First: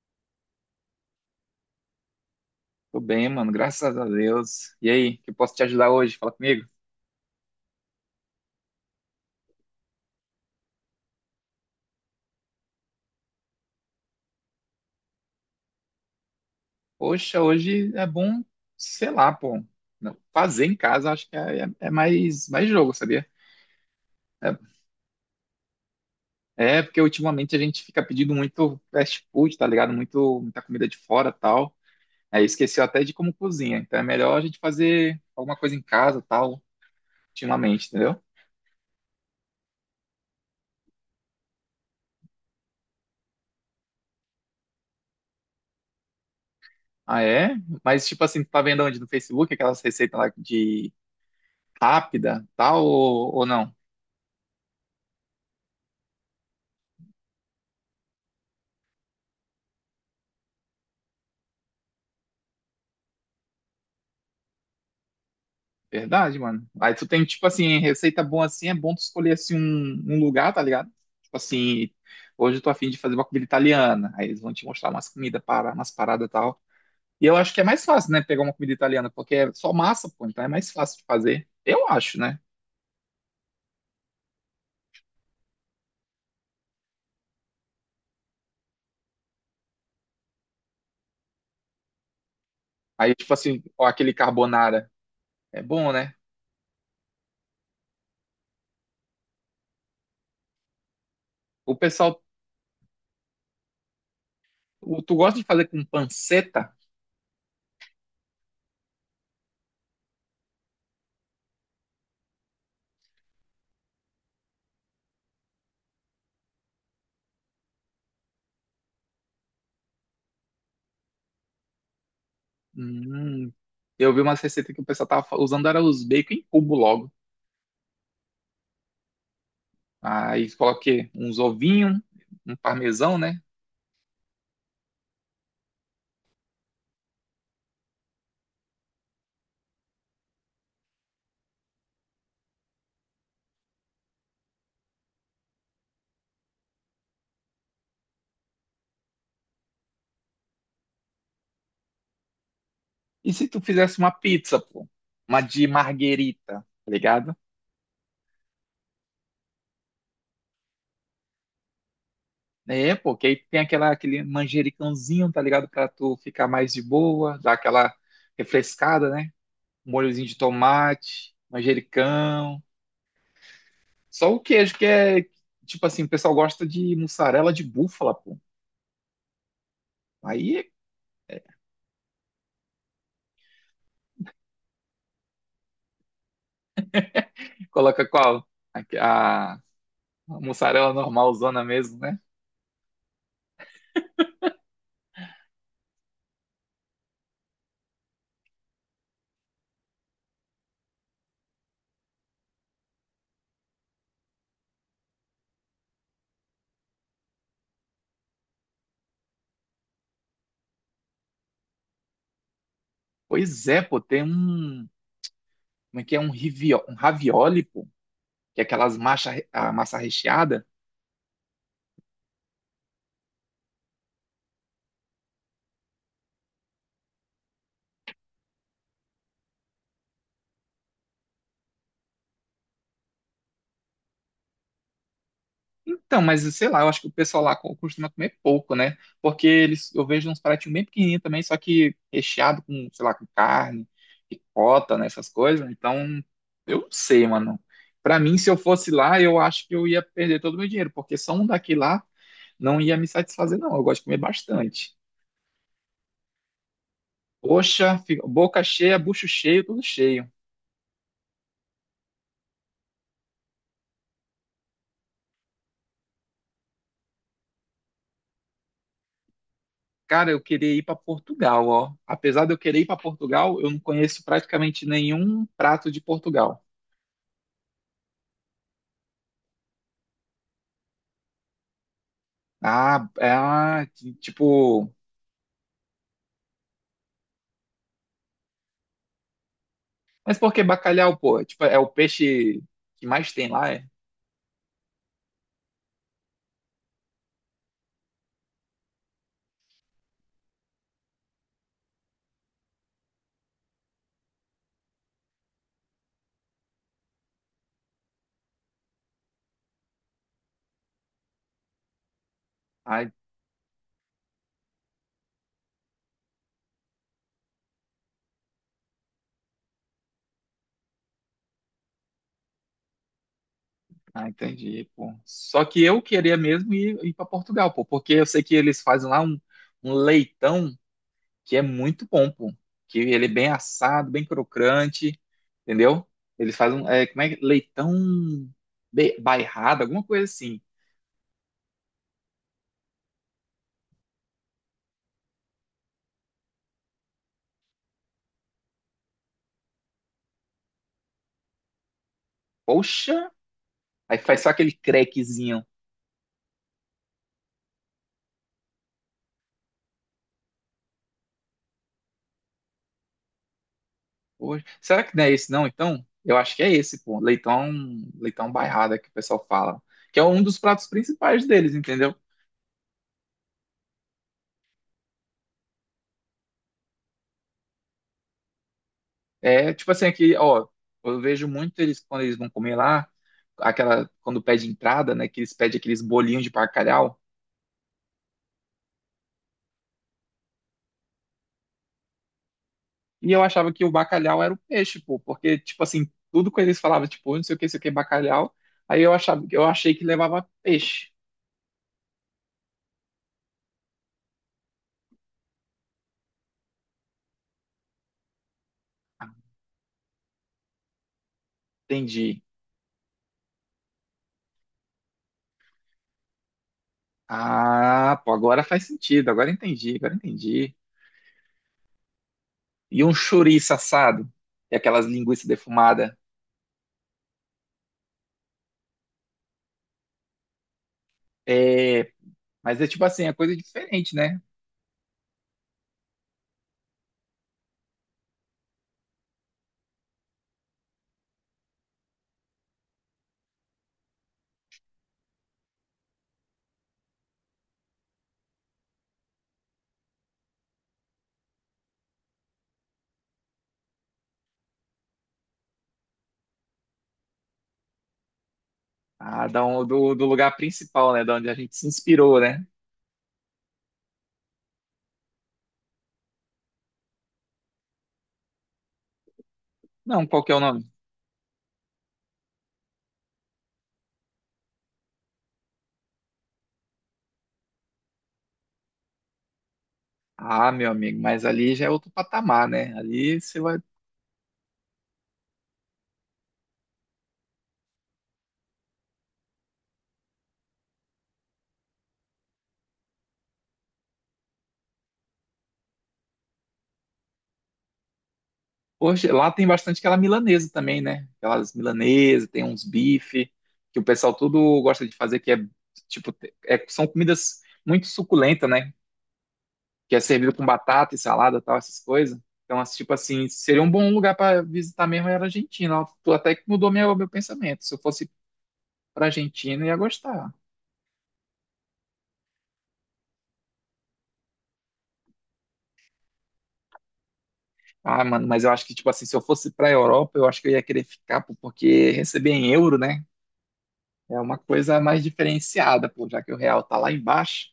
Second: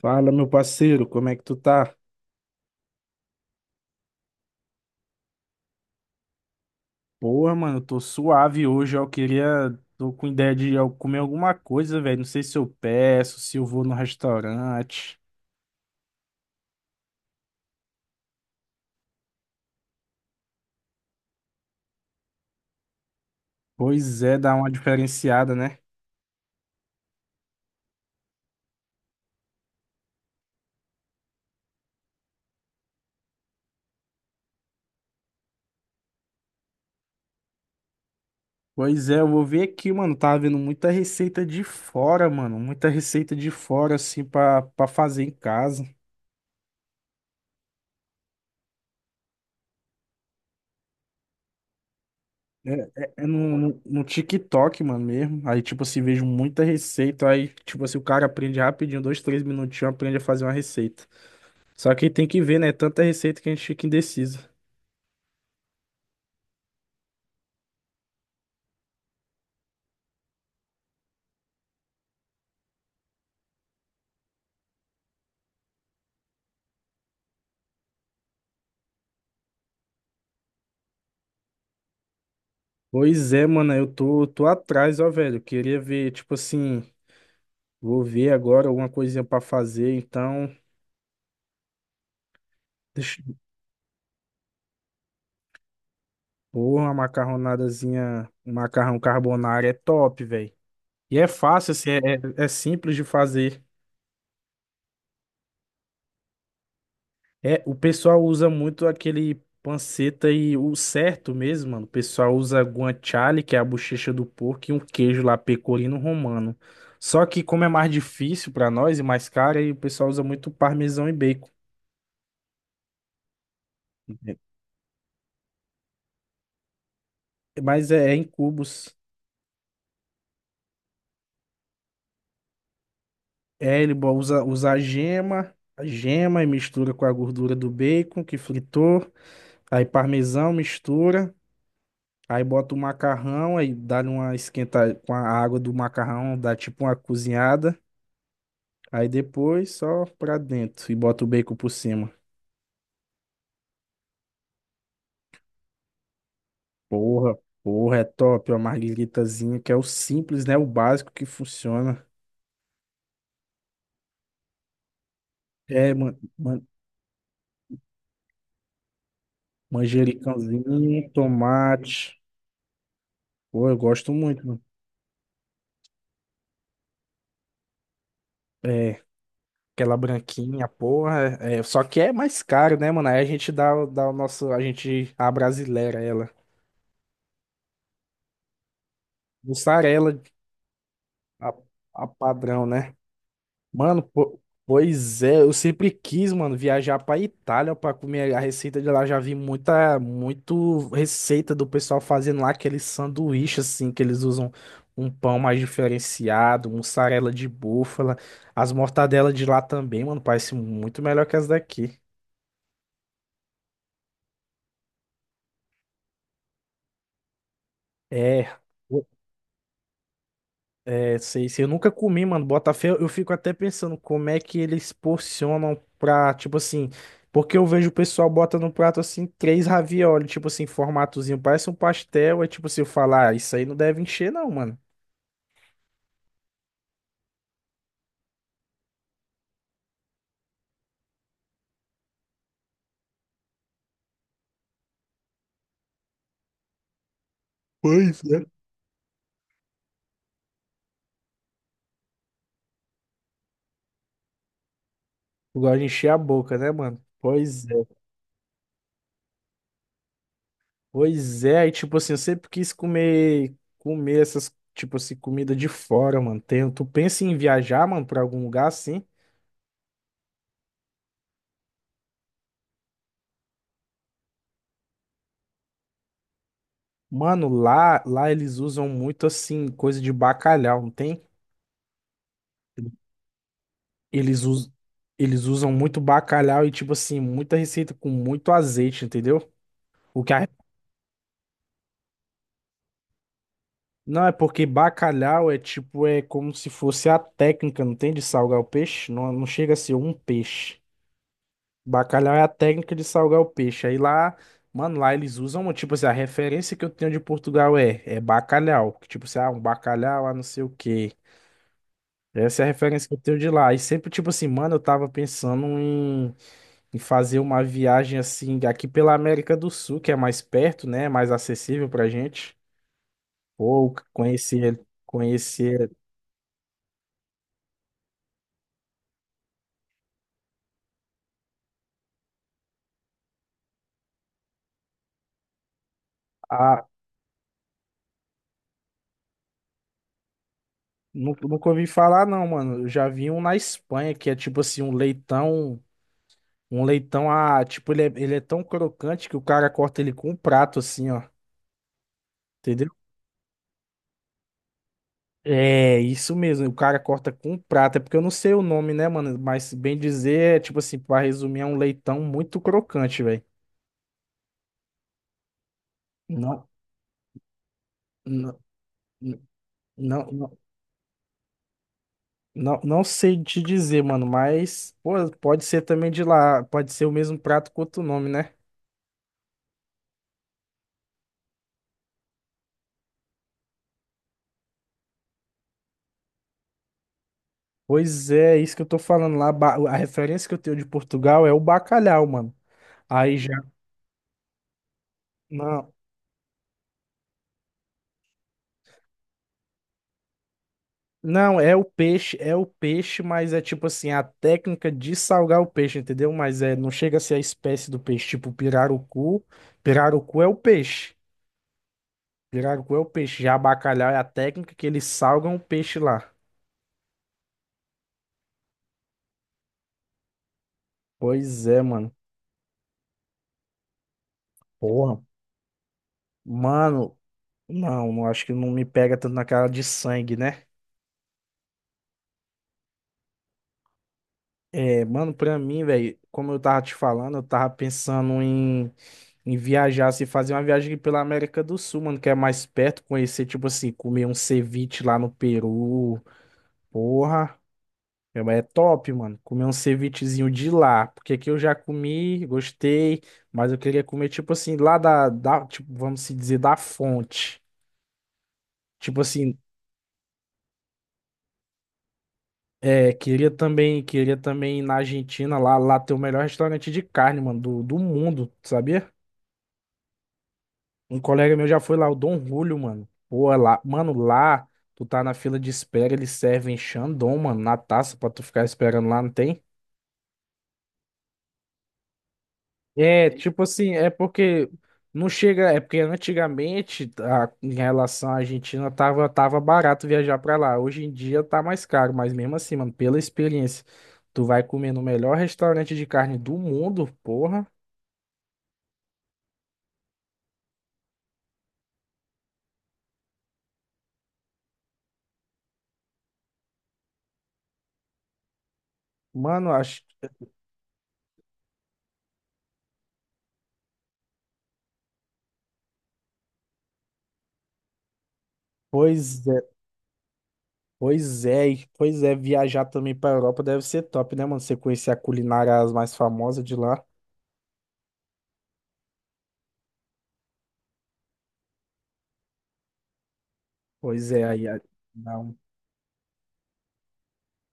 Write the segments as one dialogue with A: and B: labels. A: Fala, meu parceiro, como é que tu tá?
B: Tô bem, mano, graças a Deus. E aí, que eu posso te ajudar hoje? Fala comigo.
A: Porra, mano, eu tô suave hoje. Eu queria. Tô com ideia de eu comer alguma coisa, velho. Não sei se eu peço, se eu vou no restaurante.
B: Poxa, hoje é bom, sei lá, pô, não, fazer em casa acho que é mais, mais jogo, sabia?
A: Pois é, dá uma diferenciada, né?
B: É, é porque ultimamente a gente fica pedindo muito fast food, tá ligado? Muito, muita comida de fora tal. Aí esqueceu até de como cozinha. Então é melhor a gente fazer alguma coisa em casa tal, ultimamente, entendeu?
A: Pois é, eu vou ver aqui, mano. Tava vendo muita receita de fora, mano. Muita receita de fora, assim, pra fazer em casa.
B: Ah, é? Mas tipo assim, tu tá vendo onde? No Facebook, aquelas receitas lá de rápida
A: É,
B: tal
A: é
B: ou
A: no,
B: não?
A: no, TikTok, mano, mesmo. Aí, tipo assim, vejo muita receita. Aí, tipo assim, o cara aprende rapidinho, dois, três minutinhos, aprende a fazer uma receita. Só que tem que ver, né? Tanta receita que a gente fica indeciso.
B: Verdade, mano. Aí tu tem, tipo assim, receita boa assim, é bom tu escolher assim um lugar, tá ligado? Tipo assim, hoje eu tô afim de fazer uma comida italiana. Aí eles vão te mostrar umas comidas, para, umas paradas e tal. E eu acho que é mais fácil, né, pegar uma comida italiana, porque é só massa, pô, então é mais fácil de fazer. Eu acho, né?
A: Pois é, mano, eu tô atrás, ó, velho. Queria ver, tipo assim, vou ver agora alguma coisinha pra fazer, então.
B: Aí,
A: Deixa.
B: tipo assim, ó, aquele carbonara. É bom, né?
A: Porra, uma macarronadazinha, um macarrão carbonara é top, velho. E é fácil,
B: O
A: assim, é,
B: pessoal,
A: é é simples de fazer.
B: tu gosta de fazer com panceta?
A: É, o pessoal usa muito aquele panceta e o certo mesmo, mano. O pessoal usa guanciale, que é a bochecha do porco, e um queijo lá pecorino romano. Só que como é mais difícil pra nós e mais caro, aí o pessoal usa muito parmesão e bacon.
B: Hum, eu vi umas receitas que o pessoal tava usando, era os bacon em cubo logo.
A: É, mas é em cubos.
B: Aí coloquei uns ovinhos, um parmesão, né?
A: É, ele usa a gema e mistura com a gordura do bacon que fritou. Aí parmesão mistura. Aí bota o macarrão, aí dá uma esquentada com a água do macarrão, dá tipo uma cozinhada. Aí depois só pra dentro e bota o bacon por cima.
B: E se tu fizesse uma pizza, pô? Uma de marguerita, tá
A: Porra,
B: ligado?
A: porra, é top, ó, margueritazinha, que é o simples, né? O básico que funciona.
B: É, pô, que aí tem aquela, aquele manjericãozinho, tá ligado? Pra
A: É,
B: tu ficar mais de boa, dar aquela refrescada, né? Um molhozinho de
A: manjericãozinho,
B: tomate,
A: tomate.
B: manjericão.
A: Pô, eu gosto
B: Só o
A: muito, mano.
B: queijo que é, tipo assim, o pessoal gosta de mussarela de búfala, pô.
A: É, aquela branquinha,
B: Aí
A: porra. É, só que é mais caro, né, mano? Aí a gente dá o nosso, a gente, a brasileira, ela.
B: coloca qual? A, a
A: Mussarela,
B: mussarela
A: a,
B: normalzona mesmo,
A: a
B: né?
A: padrão, né? Mano, pois é, eu sempre quis, mano, viajar pra Itália pra comer a receita de lá. Já vi muita, muito receita do pessoal fazendo lá aquele sanduíche, assim, que eles usam um pão mais diferenciado, mussarela de búfala. As mortadelas de lá também, mano, parece muito melhor que as daqui.
B: Pois é, pô, tem um como é que é um, rivio, um ravioli, pô?
A: É.
B: Que é aquelas massa, a massa recheada.
A: É, sei, sei. Eu nunca comi, mano. Botafé, eu fico até pensando como é que eles porcionam pra, tipo assim. Porque eu vejo o pessoal bota no prato assim, três ravioli, tipo assim, formatozinho. Parece um pastel. É tipo assim, eu falar, ah, isso aí não deve encher, não, mano.
B: Então, mas sei lá, eu acho que o pessoal lá costuma comer pouco, né? Porque eles, eu vejo uns pratinhos bem pequenininhos também, só que recheado com, sei lá, com carne, ricota, né? Essas coisas. Então, eu não sei, mano. Pra
A: Pois
B: mim,
A: é.
B: se eu fosse lá, eu acho que eu ia perder todo o meu dinheiro, porque só um daqui lá não ia me satisfazer, não. Eu gosto de comer bastante.
A: Eu gosto de encher a boca, né, mano? Pois é.
B: Poxa, boca cheia, bucho cheio, tudo cheio.
A: Pois é. E tipo assim, eu sempre quis comer, comer essas, tipo assim, comida de fora, mano. Tem, tu pensa em viajar, mano, pra algum lugar assim?
B: Cara, eu queria ir para Portugal, ó. Apesar de eu querer ir para Portugal, eu não conheço praticamente nenhum prato de Portugal.
A: Mano, lá eles usam muito assim, coisa de bacalhau, não tem?
B: Ah, é, ah,
A: Eles, us...
B: tipo.
A: eles usam muito bacalhau e, tipo assim, muita receita com muito azeite, entendeu? O que
B: Mas
A: a-
B: por que bacalhau, pô? É, tipo, é o peixe que mais tem lá, é?
A: Não, é porque bacalhau é tipo, é como se fosse a técnica, não tem? De salgar o peixe. Não, não chega a ser um peixe. Bacalhau é a técnica de salgar o peixe. Aí lá, mano, lá eles usam, tipo assim, a referência que eu tenho de Portugal é bacalhau. Que, tipo assim, ah, um bacalhau, ah, não sei o quê. Essa é a referência
B: Ah,
A: que eu tenho de lá. E sempre, tipo assim, mano, eu tava pensando em, fazer uma viagem assim, aqui pela América do Sul, que é mais perto, né? Mais acessível pra gente. Ou
B: ah,
A: conhecer,
B: entendi, pô. Só que
A: conhecer
B: eu queria mesmo ir para Portugal, pô, porque eu sei que eles fazem lá um, um leitão que é muito bom, pô. Que ele é bem assado, bem crocante, entendeu? Eles fazem
A: a.
B: um, é, leitão bairrado, alguma coisa assim.
A: Nunca ouvi falar, não, mano. Eu já vi um na Espanha, que é tipo assim, um leitão. Um leitão a. Tipo, ele é tão crocante que o cara corta ele com um prato, assim, ó. Entendeu?
B: Poxa! Aí faz só aquele crequezinho.
A: É, isso mesmo. O cara corta com prata. É porque eu não sei o nome, né, mano? Mas bem dizer, é tipo assim, pra resumir, é um leitão muito crocante, velho.
B: Poxa, será que não é esse não, então? Eu acho que
A: Não,
B: é esse, pô. Leitão, leitão
A: não,
B: bairrada que o pessoal fala. Que é
A: não,
B: um
A: não,
B: dos pratos principais deles, entendeu?
A: não, não sei te dizer, mano. Mas, pô, pode ser também de lá. Pode ser o mesmo prato com outro nome, né?
B: É tipo assim, aqui, ó, eu vejo muito eles quando eles vão comer lá, aquela, quando pede entrada, né? Que eles pedem aqueles bolinhos de bacalhau.
A: Pois é, é isso que eu tô falando lá. A referência que eu tenho de Portugal é o bacalhau, mano.
B: E
A: Aí
B: eu
A: já.
B: achava que o bacalhau era o peixe, pô, porque, tipo
A: Não.
B: assim, tudo que eles falavam, tipo, não sei o que, não sei o que, bacalhau. Aí eu achava, eu achei que levava peixe.
A: Não, é o peixe, mas é tipo assim, a técnica de salgar o peixe, entendeu? Mas é, não chega a ser a espécie do peixe, tipo
B: Ah,
A: pirarucu. Pirarucu é o peixe.
B: entendi.
A: Pirarucu é o peixe. Já bacalhau é a técnica que eles salgam o peixe lá.
B: Ah, pô, agora faz sentido, agora entendi, agora entendi.
A: Pois é, mano.
B: E um chouriço assado, e aquelas
A: Porra.
B: linguiças defumadas.
A: Mano, não acho que não me pega tanto na cara de sangue, né?
B: É, mas é tipo assim, é coisa diferente, né?
A: É, mano, pra mim, velho, como eu tava te falando, eu tava pensando em viajar, se fazer uma viagem aqui pela América do Sul, mano, que é mais perto, conhecer, tipo assim, comer um ceviche lá no Peru. Porra, é top, mano. Comer um cevichezinho de lá. Porque aqui eu já comi, gostei, mas eu queria comer, tipo assim, lá da, tipo, vamos se dizer, da fonte. Tipo
B: Ah,
A: assim,
B: da do, do lugar principal, né? Da onde a gente se inspirou, né?
A: é, queria também ir na Argentina, lá ter o melhor restaurante de carne, mano, do mundo, sabia?
B: Não, qual que é o nome?
A: Um colega meu já foi lá, o Dom Julio, mano. Pô, é lá, mano, lá tu tá na fila de espera, eles servem Xandão, mano, na taça pra tu ficar esperando lá, não tem?
B: Ah, meu amigo, mas ali já é outro patamar, né?
A: É,
B: Ali você
A: tipo
B: vai.
A: assim, é porque não chega, é porque antigamente em relação à Argentina tava barato viajar pra lá. Hoje em dia tá mais caro, mas mesmo assim, mano, pela experiência, tu vai comer no melhor restaurante de carne do mundo, porra.
B: Poxa, lá tem bastante aquela milanesa também, né? Aquelas milanesas, tem uns bife, que o pessoal tudo gosta de fazer, que é tipo, são comidas muito suculentas, né?
A: Mano, acho,
B: Que é servido com batata e salada, tal, essas coisas. Então, assim, tipo assim, seria um bom lugar para visitar mesmo era a Argentina. Tu até que mudou meu pensamento. Se eu fosse para
A: pois é.
B: Argentina, eu ia gostar.
A: Pois é, pois é, viajar também pra Europa deve ser top, né, mano? Você conhecer a culinária as mais famosas de lá.
B: Ah, mano, mas eu acho que, tipo assim, se eu fosse pra Europa, eu acho que eu ia querer ficar, pô, porque receber em euro, né?
A: Pois
B: É
A: é,
B: uma coisa mais
A: não.
B: diferenciada, pô, já que o real tá lá embaixo.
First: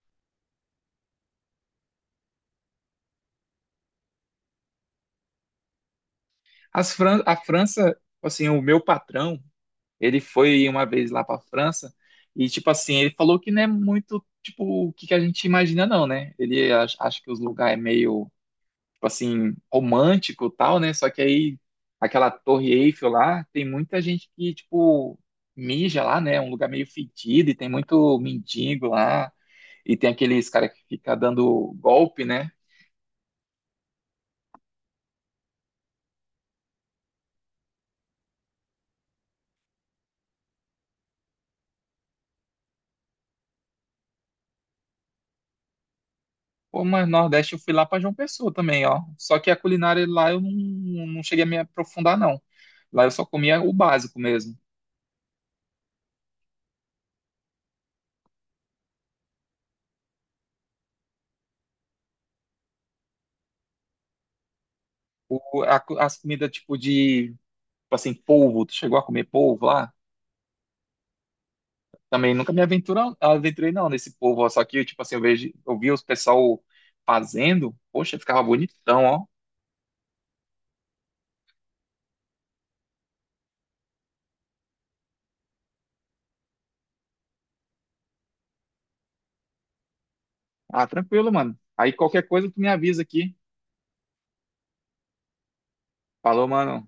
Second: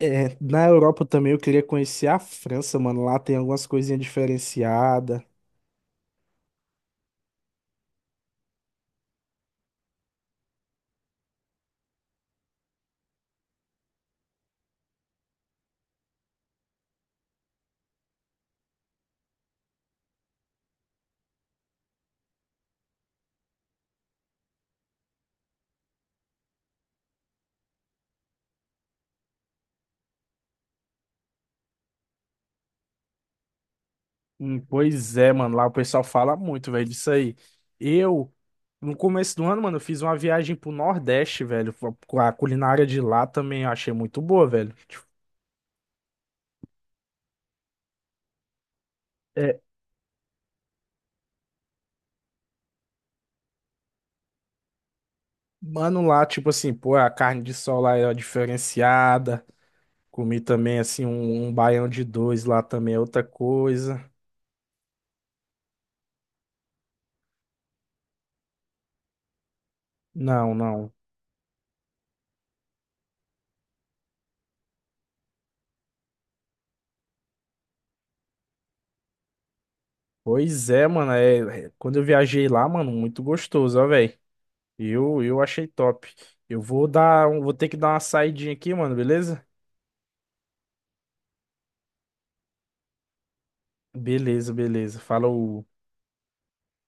A: É, na Europa também eu queria conhecer a França, mano. Lá tem algumas coisinhas diferenciadas.
B: As Fran a França, assim, o meu patrão, ele foi uma vez lá pra França e, tipo assim, ele falou que não é muito, tipo, o que que a gente imagina, não, né? Ele acha que os lugares é meio, tipo assim, romântico e tal, né? Só que aí, aquela Torre Eiffel lá, tem muita gente que, tipo, mija lá, né? É um lugar meio fedido e tem muito mendigo lá. E tem aqueles cara que fica dando golpe, né?
A: Pois é, mano. Lá o pessoal fala muito, velho, disso aí. Eu, no começo do ano, mano, eu fiz uma viagem pro Nordeste, velho. Com a culinária de lá também eu achei muito boa, velho. Tipo,
B: Pô, mas no Nordeste eu fui lá pra João Pessoa também, ó. Só que a
A: é,
B: culinária lá eu não, não cheguei a me aprofundar, não. Lá eu só comia o básico mesmo.
A: mano, lá, tipo assim, pô, a carne de sol lá é diferenciada. Comi também, assim, um baião de dois lá também é outra coisa.
B: Tipo, as comidas tipo de, tipo assim, polvo, tu chegou a comer polvo lá?
A: Não, não.
B: Também nunca me aventurei não nesse polvo, ó. Só que tipo assim, eu vejo, eu vi os pessoal fazendo, poxa, ficava bonitão, ó.
A: Pois é, mano. É, quando eu viajei lá, mano, muito gostoso, ó, velho. Eu achei top. Eu vou dar, um- vou ter que dar uma saidinha aqui, mano, beleza?
B: Ah, tranquilo, mano. Aí qualquer coisa tu me avisa aqui.
A: Beleza, beleza. Falou.
B: Falou, mano.